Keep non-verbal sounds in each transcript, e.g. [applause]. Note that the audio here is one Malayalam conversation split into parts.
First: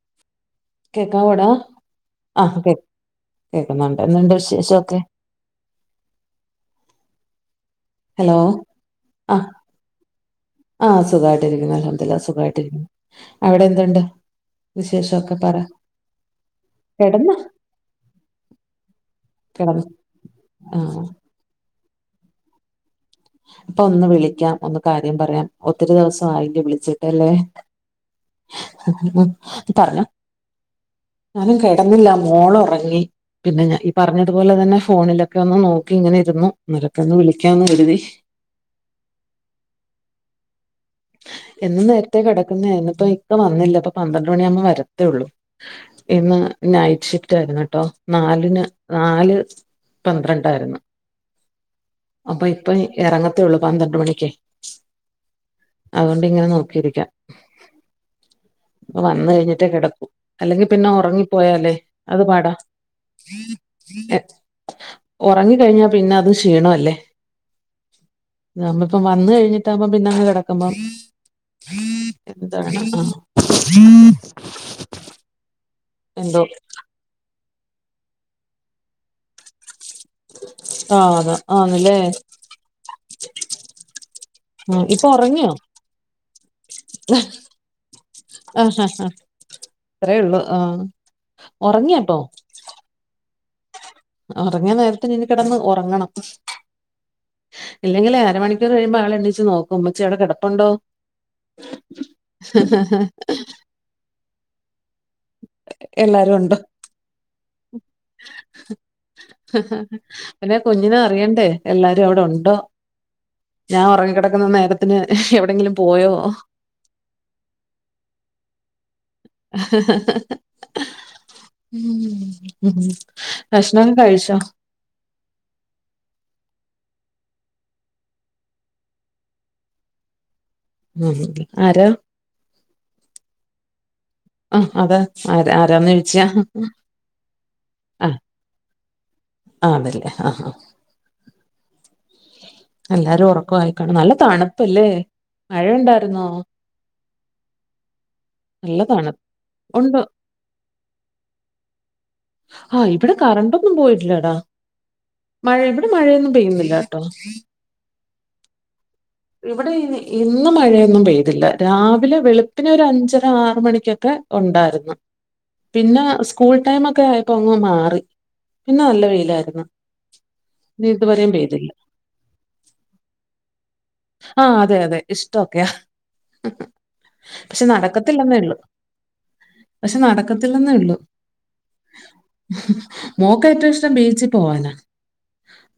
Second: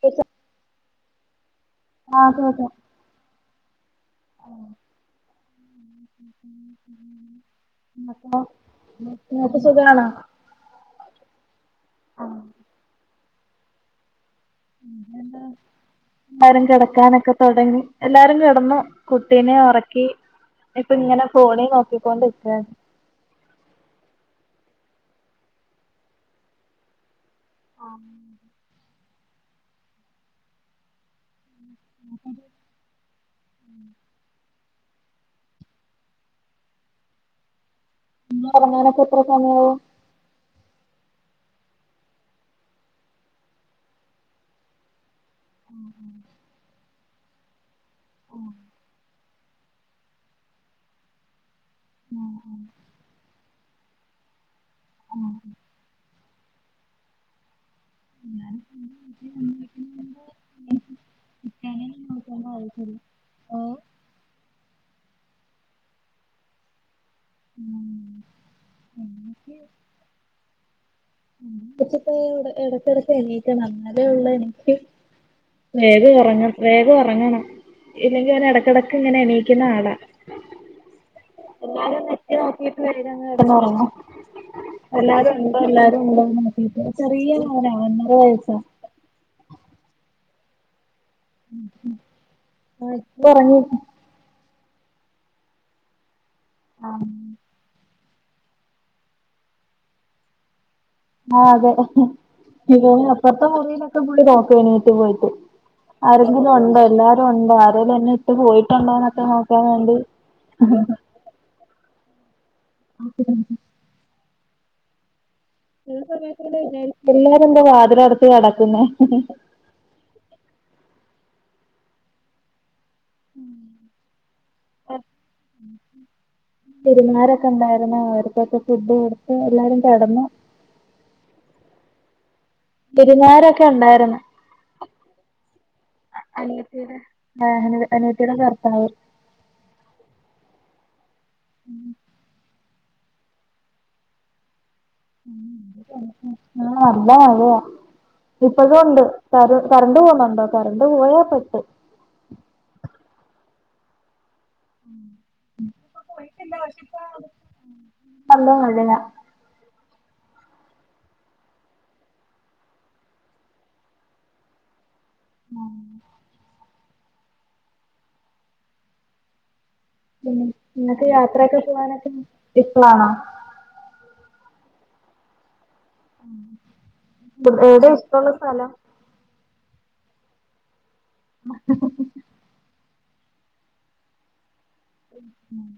പൈസ കേക്കാവോടാ ആഹ് കേക്കാം കേക്കുന്നുണ്ട് എന്തുണ്ട് വിശേഷ ഒക്കെ ഇങ്ങക്ക് ഹലോ നൂ ആഹ് ഇങ്ങക്ക് സുഖാണോ ആഹ് സുഖവായിട്ടിരിക്കുന്നു അൽഹംദുലില്ല സുഖയിട്ടിരിക്കുന്നു അവിടെ എന്തുണ്ട് വിശേഷമൊക്കെ പറ എല്ലാരും കെടക്കാനൊക്കേ കിടന്നോ തൊടങ്ങി എല്ലാരും കെടന്നു കുട്ടിനെ കിടന്നു ഒറക്കി ഇപ്പ ആഹ് ഇങ്ങനെ ഫോണി നോക്കിക്കൊണ്ടിരിക്ക പ്പൊ ഒന്ന് വിളിക്കാം ഒന്ന് കാര്യം പറയാം ഒത്തിരി ദിവസം ആയില്ലേ വിളിച്ചിട്ടല്ലേ ആഹ് പറഞ്ഞൊ ഞാനും കെടന്നില്ല മോളൊറങ്ങി പിന്നെ ഞാ ഈ പറഞ്ഞതുപോലെ തന്നെ ഫോണിലൊക്കെ ഒന്ന് നോക്കി ഇങ്ങനെ ഇരുന്നു [unintelligible] ഒന്ന് വിളിക്കാന്ന് കരുതി പിന്ന ഒറങ്ങാനൊക്കെ എത്ര സമയാവും എന്നും നേരത്തെ കെടക്കുന്നേ ഇന്നിപ്പോ ഇക്ക വന്നില്ല ഇപ്പ പന്ത്രണ്ട് മണിയാമ്പോ വരത്തേ ഒള്ളൂ ഇന്ന് നൈറ്റ് ഷിഫ്റ്റ് ആരുന്നുട്ടോ നാലിന് നാല് പന്ത്രണ്ടാരുന്നു അപ്പൊ ഇപ്പ എറങ്ങത്തേ ഒള്ളൂ പന്ത്രണ്ട് മണിക്യയ് ആഹ് അതൊണ്ട് ഇങ്ങനെ നോക്കിരിക്കാം അപ്പൊ വന്ന് കഴിഞ്ഞിട്ടേ കെടക്കു അല്ലെങ്കി പിന്നെ ഒറങ്ങിപ്പോയാലേ അത് പാടാ ഒറങ്ങി കഴിഞ്ഞാ പിന്നെ അത്ക്ഷീണ അല്ലേ ഞമ്മപ്പം വന്ന് കഴിഞ്ഞിട്ടാവുബം പിന്നങ്ങ് കെടക്കുമ്പം ഇപ്പച്ചിപ്പോ എട എടക് എടക് എണീറ്റ് നടന്നതേ ഒള്ള എനിക്ക് വേഗം എന്തോ ഒറങ്ങണം വേഗം ഒറങ്ങണം ഇല്ലെങ്കി ഓൻ എടെക്കടക്ക് ഇങ്ങനെ എണീക്ക്ന്ന ആളാ ആഹ് അതെ എല്ലാരും ഒന്ന് എത്തി നോക്കിട്ട് വേഗം അങ്ങ് കെടന്നൊറങ്ങും ഇപ്പൊ ഉറങ്ങിയോ എല്ലാരുംണ്ടോ എല്ലാരുംണ്ടോ നോക്കീട്ട് ചെറിയ്യ മോനാ ഒന്നര വയസ്സാ ആഹ് ഹാ ഹ ഇത്രയൊള്ളൂ ആഹ് ഒറങ്ങിയപ്പോ ആഹ് ഇപ്പൊറങ്ങി ഒറങ്ങേനേരത്ത് ഇഞ് ഞ് കെടന്ന് ഒറങ്ങണം ആഹ് ഇല്ലെങ്കിൽ അര മണിക്കൂർ കഴിയുമ്പോ ആളെണീച്ച് നോക്കും മ്മച്ചി അവടെ കെടപ്പുണ്ടോ ആഹ് അതെ അപ്പറത്തെ മുറീലൊക്കെ പോയി നോക്കും എണീറ്റ് പോയിട്ട് എല്ലാരും ആരെങ്കിലും ഉണ്ട് ഉണ്ടോ എല്ലാരും ഉണ്ടോ ആരെലും എന്നെ ഇട്ട് പോയിട്ടുണ്ടോ ന്നൊക്കെ നോക്കാ വേണ്ടി പിന്നെ കുഞ്ഞിന് അറിയേണ്ടേ എല്ലാരും അവടെ ഉണ്ടോ [unintelligible] ഞാ ഒറങ്ങികെടക്ക്ന്ന നേരത്തിന് എവിടെങ്കിലും പോയോ [unintelligible] എല്ലാരും എന്താ വാതിലടച്ച് കെടക്കുന്നേ ഹ ഹ ഉം ഭക്ഷണഒക്കകഴിച്ചൊ [inaudible] വിരുന്നാരൊക്കെ ഇണ്ടാരുന്നു അവർക്കൊക്കെ ഫുഡ് കൊടുത്ത് എല്ലാരും കെടന്നു ഉം ആരോ വിരുന്നാരൊക്കെ ഉണ്ടായിരു. ആ അതെ ആ ആരാന്ന് ചോയ്ച്യ ആഹാ അനിയത്തിയുടെ ഭർത്താവ്. ആ അതല്ലേ ആ ആ ഉം എല്ലാരും ഉറക്ക ആയിക്കണ നല്ല തണുപ്പല്ലേ മഴയ ഉണ്ടായിരു [unintelligible] നല്ല മഴയ ഇപ്പോഴും നല്ല ഉണ്ട് തണുപ്പ് ക കറണ്ട് പോുന്നുണ്ടോ കറണ്ട് പോയാൽ പെട്ടു ആഹ് ഇവിടെ കറന്റോന്നും പോയിട്ടില്ല എടാ മഴ ഇവിടെ മഴയൊന്നും പെയ്യുന്നില്ല കേട്ടോ സംഭവം മഴയാ ഇവിടെ ഇന്ന് മഴയൊന്നും പെയ്തില്ല രാവിലെ വെളുപ്പിന ഒരു അഞ്ചര ആറ് മണിക്കൊക്കെ ഉണ്ടായിരുന്നു. പിന്നെ സ്കൂൾ ടൈമ് ഒക്കെ ആയപ്പോ അങ്ങ് മാറി പിന്നെ നല്ല വെയിലായിരുന്നു. ഉം ഇനി നിങ്ങക്ക് ഇതുവരെയും യാത്രയൊക്കെ പെയ്തില്ല. ചെയ്യാനൊക്കെ ഇഷ്ടാണോ? ആഹ് അതെ അതെ ഇഷ്ടൊക്കെയാ പക്ഷെ എവിടെയാ ഇഷ്ടമുള്ള നടക്കത്തില്ലെന്നേ ള്ളു സ്ഥലം പക്ഷെ നടക്കത്തില്ലന്നോള്ളു. മോക്ക് ഏറ്റവും ഇഷ്ടം ബീച്ചിൽ പോവാനാ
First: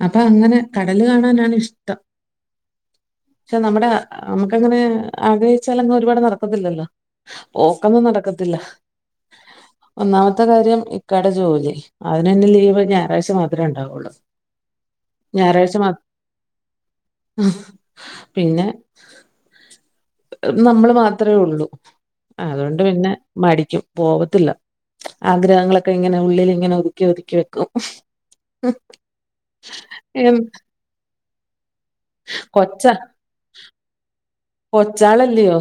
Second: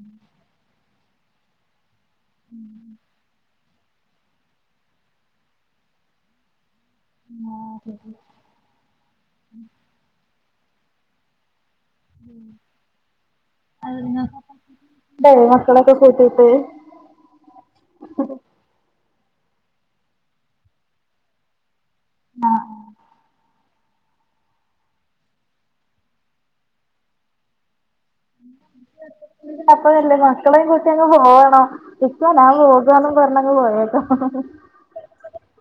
അപ്പൊ അങ്ങനെ കടല് കാണാനാണ് ഇഷ്ടം. ഉം പക്ഷെ നമ്മുടെ നമുക്ക് അങ്ങനെ ആഗ്രഹിച്ചാല് അങ്ങ് ഒരുപാട് നടക്കത്തില്ലല്ലോ? പോക്കന്നും നടക്കത്തില്ല ഒന്നാമത്തെ കാര്യം ഇക്കടെ ജോലി. അതിന് തന്നെ ലീവ് ഞായറഴ്ച മാത്രേ ഉണ്ടാവുള്ളൂ. പോവ മക്കളൊക്കെ കൂട്ടീട്ട്. ആ പിന്നെ നമ്മൾ മാത്രമേ ഉള്ളൂ അതുകൊണ്ട് പിന്നെ മടിക്കും. പോവത്തില്ല ആഗ്രഹങ്ങളൊക്കെ ഇങ്ങനെ ഉള്ളിൽ ഇങ്ങനെ ഒതുക്കി ഒതുക്കി വെക്കും. ഉം. പ്പല്ലേ മക്കളും കുട്ടി അങ്ങ് പോകണം ഇപ്പ ഞാൻ കൊച്ച പോക പറഞ്ഞങ് പോയേക. കൊച്ചാളല്ലയോ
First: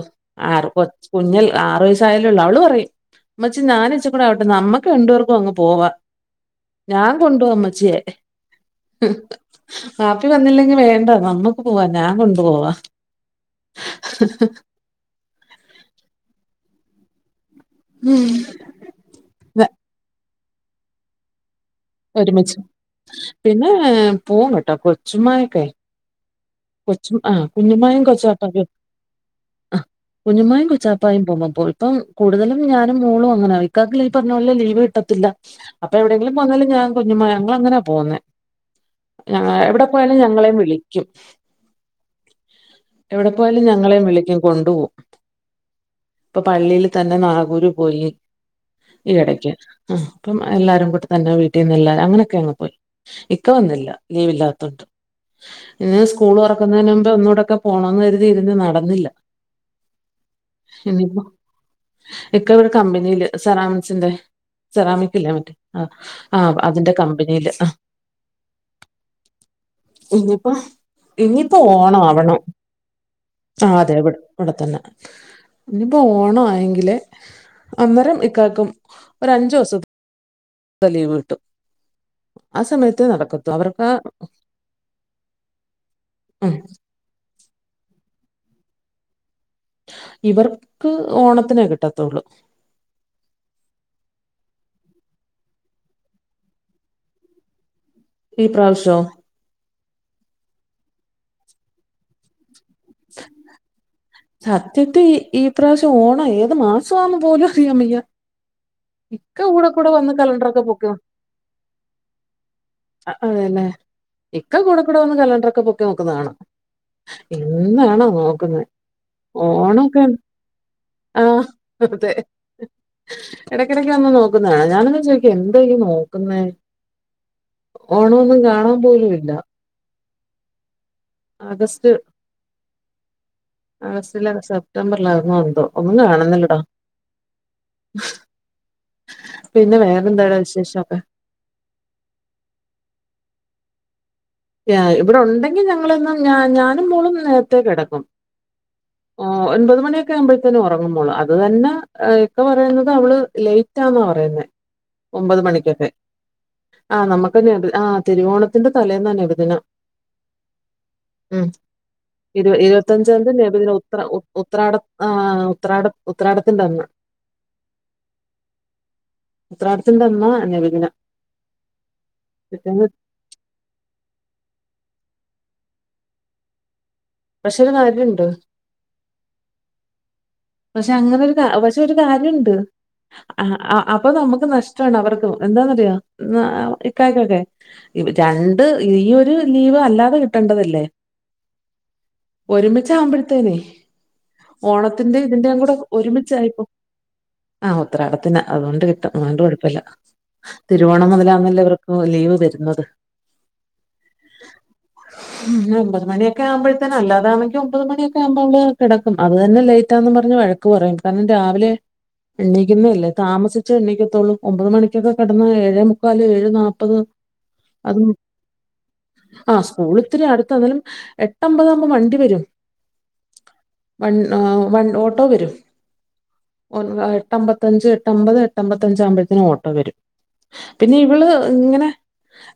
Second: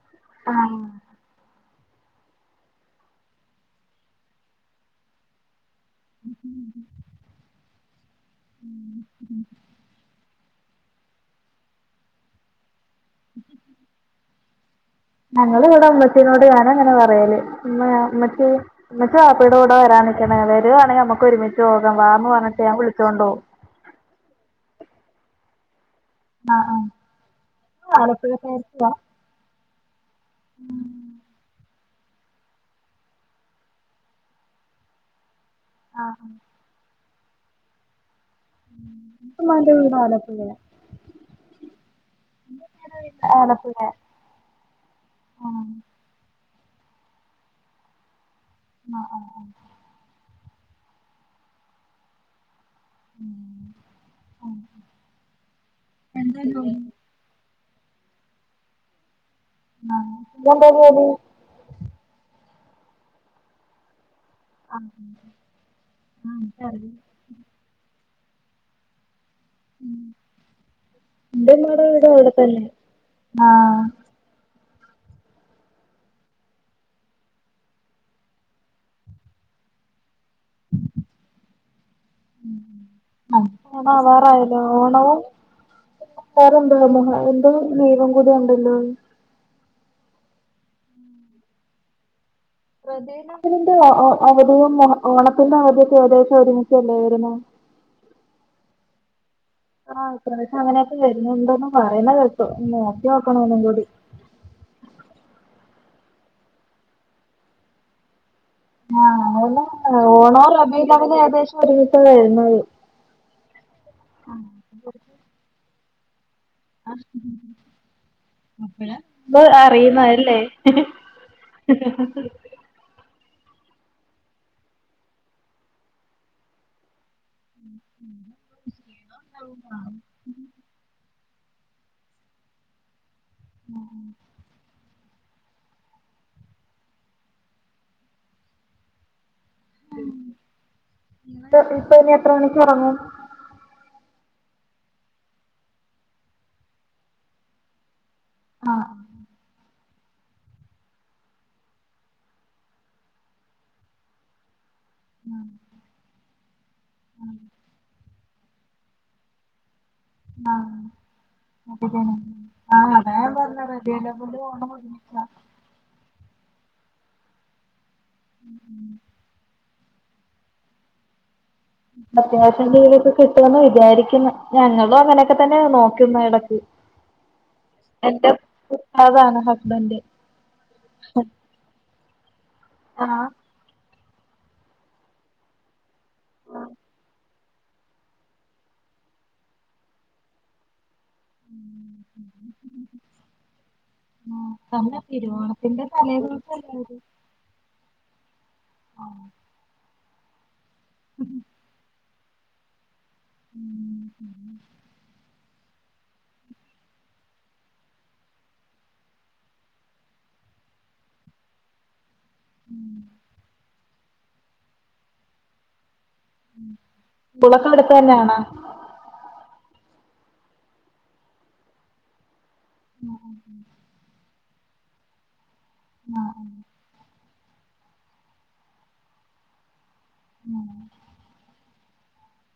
ആറ് കൊ കുഞ്ഞല്ലേ ആറു വയസ്സയോള് അവള് പറയും മ്മച്ചി ഞാനൻെച്ച കൂടെ ആവട്ടെ നമ്മക്ക് രണ്ടോർക്കും അങ്ങ് പോവാ ഞാൻ കൊണ്ടോവമ്മച്ചിയെ. വാപ്പി വന്നില്ലെങ്കി വേണ്ട നമ്മുക്ക് പോവാ ഞാൻ കൊണ്ടു പോവാ. [inaudible] [inaudible] ഞങ്ങ ഇവിടെ ഉമ്മച്ചീനോട് ഞാനൻ അങ്ങനെ പറയാല് ഇമ്മാ ഉം. ഉമ്മച്ചി. മ്മച്ചി വാപ്പീടെ ന- കൂടെ വരാന നിക്കണേ വരുകവാണെങ്കിൽ നമുക്ക് ഒരുമിച്ച് പോകാ വാ ഒരുമിച്ച് പിന്നെ പൂവും കേട്ടോ കൊച്ചുമമായക്കായി. കൊച്ചു ആ കുഞ്ഞുമായയും കൊച്ചാട്ടം ആലപ്പുഴക്കാരിയാ ആ കുഞ്ഞുമായും കൊച്ചാട്ടം [unintelligible] ഇപ്പം കൂടുതലും ഞാനും മോളും അങ്ങനെ ഇക്കാക്ക് പറഞ്ഞ പോലെ ലീവ് കിട്ടത്തില്ല. അപ്പൊ എവിടെെങ്കിലുംപോന്നാ ഞാ കുഞ്ഞുമ്മയും ഞങ്ങൾങ്ങന പോന്നേ. ഞ ഉമ്മാന്റെ എവിടെ വീട് പോയാലും ആലപ്പുഴയാ ഞങ്ങളെയും വിളിക്കും എവിടെ പോയാലും ആലപ്പുഴ ഞങ്ങളെയും വിളിക്കും കൊണ്ട പോവും. ആഹ് ഇപ്പൊ പള്ളിയിയില് തന്നെ നാഗൂര് പോയി ഈ ആഹ് ആഹ് ഇടക്ക്. ആഹ് അപ്പം എല്ലാരും കൂടെ തന്നെ വീട്ടീന്ന് എല്ലാരും അങ്ങനൊക്ക അങ്ങ് പോയി ഇക്ക വന്നില്ല ലീവ് ആഹ് ഇല്ലാത്തോണ്ട് ന്നാ സ്കൂള് എന്താ ജോലി തൊറക്കുന്നേ മ്പം ഒന്നുകടൊക്കെ പോണംന്ന് കരുതിയിരുന്ന് നടന്നില്ല എന്താ ഇക്ക ഇവിടെ കമ്പനിയില് സറാമിസിന്റെ സെറാമിക്കില്ലേ മറ്റേ ആഹ് ആഹ് ജോലി അതിന്റെ ക മ്പനിയില് ആവ് ഇനിപ്പം എന്റെ ഇഞ്ഞ്പ്പോ ഉമ്മാടെ ഓണം വീട് അവിടെ ആവണം തന്നെ ആഹ് അതെ ഇവ് ഇവിടെത്തന്നെ ഇഞ്ഞ്പ്പോ ഓണം ആയെങ്കിലേ അന്നേരം ഇക്കാക്കും ഒരഞ്ചൂസൊ ക്കെ ലീവ്ട്ടും ആ സമയത്ത് നടക്കത്തു അവർക്ക് ഉം [unintelligible] അയിന്റെ ലീവും കൂടെ ഉണ്ടല്ലോ ഇവർക്ക് ഓണത്തിനേ കിട്ടത്തൊള്ളൂ റബീഹ് ദിനന്റെ അവധിയും ഓണത്തിന്റെ അവധിയൊക്കെ ഏകദേശം ഒരുമിച്ചല്ലേ വര്ന്നേ ഈ പ്രാവശ്യോ ആഹ് ഇപ്രാവശ്യം അങ്ങനെയൊക്കെ വരുന്നുണ്ടോന്ന് പറയുന്ന കേട്ടു നോക്കിയോക്കണം ഒന്നും കൂടി സത്യത്തി ഈ പ്രാവശ്യം ഓണം ഏത് മാസവാന്ന് പോലും അറിയാൻ വയ്യ ഇക്ക ഓണോ കൂടെ കൂടെ വന്ന് ഓണോ കലണ്ടറൊക്കെ പൊക്കി റബിഉൽ അവ്വൽ ഏകദേശം ഒരീസ വര്ന്നത് അതേലെ ഇക്ക കൂടെ കൂടെ വന്ന് കലണ്ടർ ഒക്കെ പൊക്കി നോക്കുന്നെ കാണ ആഹ് അപ്പഴാ ഇത് ഓണൊക്കെ അറിയുന്നത് ലേ എടക്കിടക്ക് വന്ന് നോക്കുന്നാ ഞാനൊന്ന് ചോയ്ക്കും എന്താ ഈ നോക്കുന്നേ ഓണോന്നും കാണാൻ പോലുല്ല ആഗസ്റ്റ് ആഗസ്റ്റിലാ സെപ് റ്റംബർലാണോ എന്തോ ഒന്നും കാണുന്നില്ലട്ടോ പിന്നെ വേറെന്താടാ വിശേഷൊക്കെ പ്പൊ ഇപ്പെ ഇനി എത്ര മണിക്ക് ഒറങ്ങും ഇവിടെ ഉണ്ടെങ്കി ഞങ്ങള് എന്നും ഞാ ഞാനും മോളും നേരത്തേ കെടക്കും ആഹ് ഓഹ് ഒൻപത് മണിയൊ ട്ടര ആവുമ്പോഴത്തേന് ഒറങ്ങും മോള് അത് തന്നെ ഒക്കെ പറയുന്നത് അവള് ലൈറ്റാന്ന പറയുന്നെ ഒമ്പത് മണിക്കൊക്കെ ആ നമക്കെന്നെ ഇത് ആ തിരുവോണത്തിന്റെ തലേന്ന നബിദിനം ആഹ് ഉം ഇരു ഞാൻ ഇരുപത്തഞ്ചാതി പറഞ്ഞെ നബിദിനം റബീഉൽ ഉ അവ്വലും ഓണവും ഉത്രാടം ഒരുമിച്ചാ ആഹ് ഉത്രാടം ഉത്രാടത്തിന്റെ അന്ന് ഉം ഉത്രാടത്തിൻ്റന്ന് നബിദിനം അത്യാവശ്യം പിറ്റേന്ന് രീതികൊക്കെ കിട്ടുമെന്ന് വിചാരിക്കുന്ന ഞങ്ങളും അങ്ങനെയൊക്കെ തന്നെ നോക്കുന്ന എടക്ക് പക്ഷെ ഒരു കാര്യമുണ്ട് എന്റെ ഉസ്താദാണ് ഹസ്ബൻഡ് പക്ഷെ അങ്ങനെ ഒരു കാ പക്ഷെ ഒരു കാര്യണ്ട് ആഹ് ആഹ് അ അപ്പൊ നമുക്ക് നഷ്ടാണ് അവർക്കും എന്താന്നറിയോ ഇക്കായക്കൊക്കെ രണ്ട് ഈ ഒരു ലീവ് അല്ലാതെ കിട്ടണ്ടതല്ലേ ഒരുമിച്ച ആവുമ്പോഴത്തേനെ ആഹ് കാരണം ഓണത്തിന്റെ ഇതിന്റെയും കൂടെ തിരുവോണത്തിന്റെ തലേ ഒരുമിച്ചായപ്പോ ദിവസല്ലേ ആഹ് ഉത്രാടത്തിന്റെ അതുകൊണ്ട് കിട്ടും അതുകൊണ്ട് കൊഴപ്പല്ല തിരുവോണം മുതലാന്നല്ലേ ഇവർക്ക് ലീവ് വരുന്നത് ഉം ഒമ്പത് മണിയൊക്കെ ആവുമ്പോഴത്തേന് അല്ലാതാണെങ്കി ഒമ്പത് മണിയൊക്കെ ആകുമ്പള് കിടക്കും അത് തന്നെ ലെയ് ലേറ്റാവും ന്ന് പറഞ് വഴക്ക് പറയും കാരണം രാവിലെ എഴുന്നേൽക്കുന്നെഅല്ലേ താമസ് ച്ചേ എണീക്കത്തൊള്ളൂ ഒമ്പത് മണിക്കൊക്കെ കെട്ന്ന ഏഴേ മു ക്കാല് ഏഴ് നാല്പ്പത് സ്കൂളൊക്കെ അടുത്ത് അത് തന്നെയാണോ ആ സ്കൂള് ത്തിരി അടുത്ത ന്നലും എട്ടമ്പതാകുമ്പോ വണ്ടി വരും. ഉം വൺ ആ വൺ ഓട്ടോ വരും. ആഹ് ഒൻ എട്ടമ്പത്തഞ്ച് എട്ടമ്പത് എട്ടമ്പത്തഞ്ച് ആകുമ്പഴത്ത്ന് ഓട്ടോ വരും. പിന്നെ ഇവള് ഇങ്ങനെ.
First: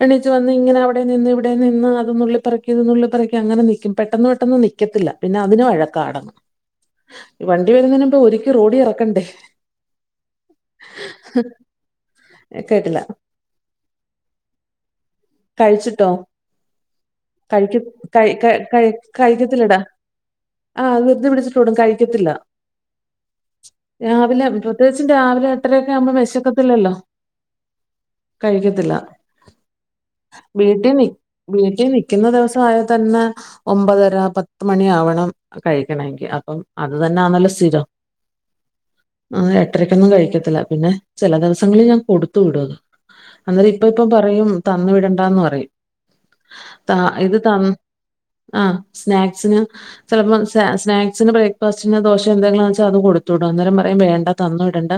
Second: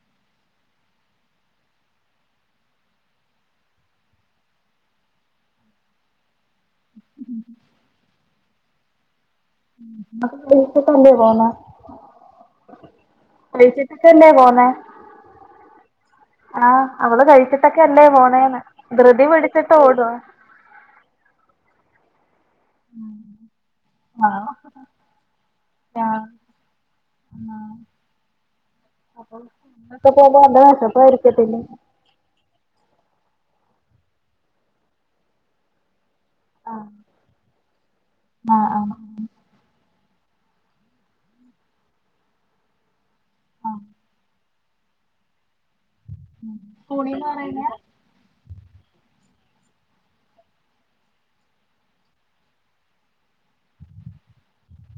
എണീച്ച് വന്ന് ഇങ്ങനെ അവിടെ നിന്ന് ഇവിടെ നിന്ന് അത് നുള്ളി പെറുക്കി ഇത് നുള്ളി പെറുക്കി അങ്ങനെ നിക്കും. പെട്ടന്ന് പെട്ടെന്ന് നിക് നിക്കത്തില്ല പിന്നെ അതിന് വഴക്കാണ് ഈ വണ്ടി വരുന്നതിനു മുമ്പൊ ഒരുക്കി റോഡി ഇറക്കണ്ടേ. [unintelligible] ഹ് കേട്ട്ല്ല. കഴിച്ചിട്ട് തന്നെ പോന്നെ. കഴിച്ചിട്ടോ അവള് കഴിക് കഴിച്ചിട്ടൊക്കെ അല്ലേ കഴി ക പോണേന്ന് കഴി ധൃതി പിടിച്ചിട്ട് കഴിക്കത്തില്ലെടാ. ഓടുവാ ആ ധൃതി പിടിച്ചിട്ട് ഓടും കഴിക്കത്തില്ല. ഉം രാവിലെ പ്രത്യേകിച്ചും രാവിലെ എട്ടര ഒക്കെ ആമ്പോ വിശക്കത്തില്ലല്ലോ. ആഹ് കഴിക്കത്തില്ല. ഒക്കെ പോവുമ്പോ നല്ല വെശപ്പായ്രിക്കത്തില്ലേ ക്ക്യന്ന ദിവസ ആയാൽ തന്നെ ഒമ്പതര പത്ത് മണി ആവണം കഴിക്കണങ്കി അ അപ്പം ആഹ് അത് തന്നെ ആന്നല്ലൊ സ്ഥിരം ആഹ് ആഹ് അന്ന് ഏട്ടരക്ക് ഒന്നും കഴിക്കത്തില്ല പിന്നെ ചെല ദിവസങ്ങളിൽ ഞാൻ കൊടുത്തു വിടും അത് അന്നേരം ഇപ്പ പ്പ പറയും തന്ന് വിടണ്ടാന്ന് പറയും ത സ്കൂളീന്ന് ഇത് പറയുന്നേ തന്ന് ആ സ്നാക്സ് ഞാൻ ചെൽപ്പം സ്നേ സ്നേക് സ്ന് ബ്രേക്ക്ഫാസ്റ്റിന് ദോശ എന്തെങ്കിലും ആൺച്ചാ അതും കൊട്ത്ത് വിടും അന്നേരം പറയും വേണ്ട തന്നു വിടണ്ട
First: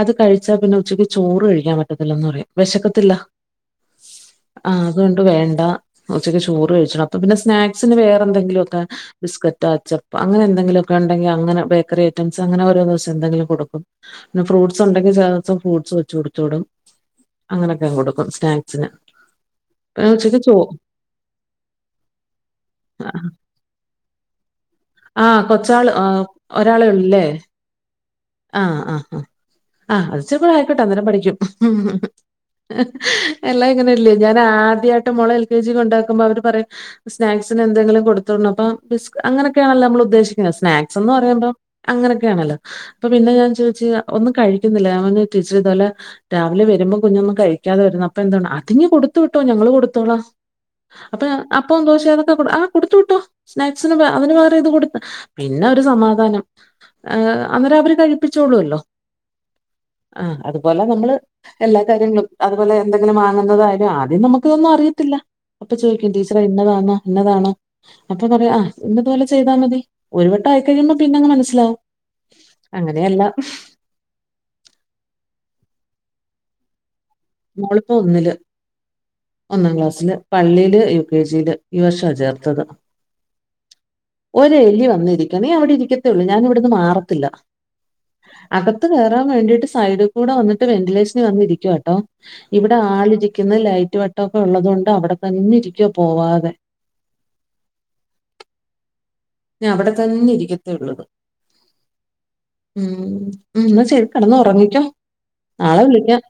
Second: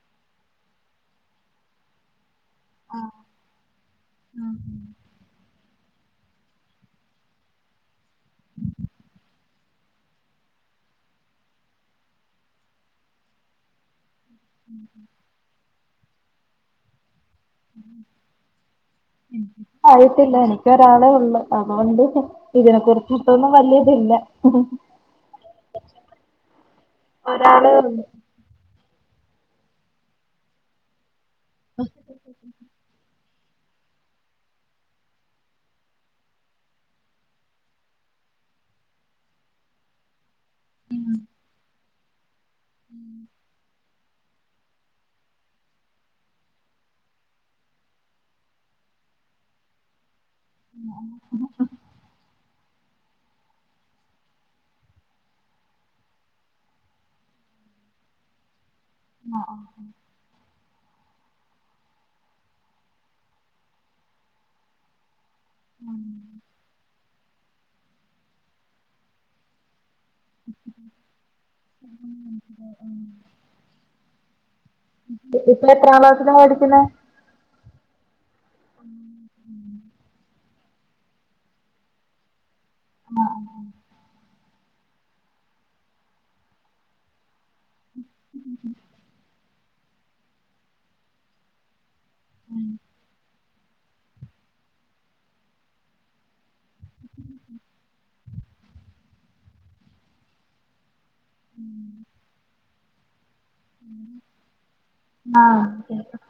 അത് കഴിച്ചാ പിന്നെ ഉച്ചക്ക് ചോറ് കഴിക്കാൻ പറ്റത്തില്ലന്ന് പറയും. വിശക്കത്തില്ല, ആ അതുകൊണ്ട് വേണ്ട. ഉച്ചക്ക് ചോറ് കഴിച്ചണം, അപ്പൊ പിന്നെ സ്നാക്സിന് വേറെ എന്തെങ്കിലുമൊക്കെ ബിസ്ക്കറ്റാ, അച്ചപ്പ അങ്ങനെന്തെങ്കിലുമൊക്കെണ്ടെങ്കി അങ്ങനെ ബേക്കറി ഐറ്റംസ് അങ്ങന ഓരോ ദിവസം എന്തെിലും കൊടുക്കും. പിന്നെ ഫ്രൂട്ട്സ് ഉണ്ടെങ്കിൽ ചെല ദിവസം ഫ്രൂട്ട്സ് വെച്ചു കൊടുത്ത് വിടും. ക്ക കൊടുക്കും സ്നാക്സ്ന് ഉം ആയിട്ടില്ല, എനിക്ക് ഒരാളെ ഉള്ളു അതുകൊണ്ട് ഇതിനെ കുറച്ച് ഇപ്പോഴൊന്നും വല്യ തില്ല. ഉം ഹും ആ കൊച്ചാള് ആ ഒരാളെ ഒള്ള് ല്ലേ. ഒരാളേ ഉള്ളൂ ആ ആ ആ ആ അത് ഇച്ചിരിക്കൂടെ ആയിക്കോട്ടെ അന്നേരം പഠിക്കും. എല്ലാം ഇങ്ങനെ അല്ലേ ഞാന് ആദ്യയിട്ട് മോളെ എൽ കെ ജി കൊണ്ടാക്കുമ്പോ അവര് പറയും. സ്നാക്സിന് എന്തെങ്കിലും കൊടുത്ത് വിടണം അപ്പൊ ബിസ്ക് അങ്ങനൊക്കെണല്ലോ മ്മള് ഉദ്ദേശിക്ക്ണത് സ്നാക്സ് എന്ന് പറയുമ്പോം.. അങ്ങനെക്കെ ആണല്ലോ. അപ്പൊ പിന്നെ ഞാൻ ചോയ്ച്ച് ഒന്നും കഴിക്കുന്നില്ല. ഞാൻ പർഞ്ഞു ടീച്ചർ ഇതോലെ രാവിലെ വരുമ്പോം കുഞ്ഞൊന്നും കഴിക്കാതെ വരുന്നു. അപ്പൊ എന്താണ് അതിങ്ങ് കൊടുത്തു വിട്ടോ ഞങ്ങള് കൊടുത്തോളാ അപ്പൊ ഞ്ഞം അപ്പോം ദോശയാണ്. ആ കൊടുത്തു വിട്ടോ സ്നാക്സിന് അതിന് പകരം ഇത് കൊടുത്ത് പിന്നെ ഒരു സമാധാനം. ഏ അന്നേരം അവര് കഴിപ്പിച്ചോളൂ അല്ലോ. ആഹ് ആ ആഹ് അതുപോലെ നമ്മള്. എല്ലാ കാര്യങ്ങളും അതുപോലെ എന്തെങ്കിലും വാങ്ങുന്നതായാലും ആദ്യം നമുക്ക് ഇതൊന്നും അറിയത്തില്ല. അപ്പൊ ചോദിക്കും ടീച്ചറെ ഇന്നതാണാ ഇന്നതാണോ. അപ്പൊ പറയും ഇന്നതുപോലെ ചെയ്താ മതി. ഒരു വട്ടംആയി കഴിയുമ്പോ പിന്നങ്ങ് മനസ്സിലാവും. അങ്ങനെയല്ല ഇപ്പം എത്രാം ക്ലാസിലാ പടിക്കുന്ന. ഇവളിപ്പ ഒന്നില്. ഒന്നാം ക്ലാസ്സില് പള്ളില് യു കെ ജി ല് ഈ വർഷ ചേർത്തത് ആഹ് ആഹ് ആഹ് ഒരെ എലി വന്നിരിക്ക നീ അവിടെ ഇരിക്കത്തേള്ളൂ ഞാനിവിടെന്ന് മാറത്തില്ല അകത്ത് കെറാൻ വേണ്ടിട്ട് സൈഡി കൂടെ വന്നിട്ട് വെന്റിലേഷനി വന്ന് ഇരിക്കുവാട്ടോ ഇവിടെ ആളിരിക്കുന്ന ലൈറ്റ് വെട്ടൊക്കെ ഉള്ളതുകൊണ്ട് അവിടെ തന്നെ ഇരിക്കുവ പോവാതെ ഞ അവിടെ തന്നെ ഇരിക്കത്തുള്ളുത് ഉം ഉം ഉം എന്ന ശെരി കെടന്ന് ഒറങ്ങിക്കോ ആഹ് നാളെ വിളിക്കാം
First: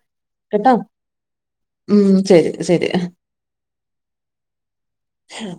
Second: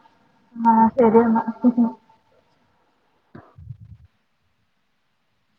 കേട്ടോ ആഹ് ശരിയെന്നാ ഉം ശരി ശരിയ ആഹ്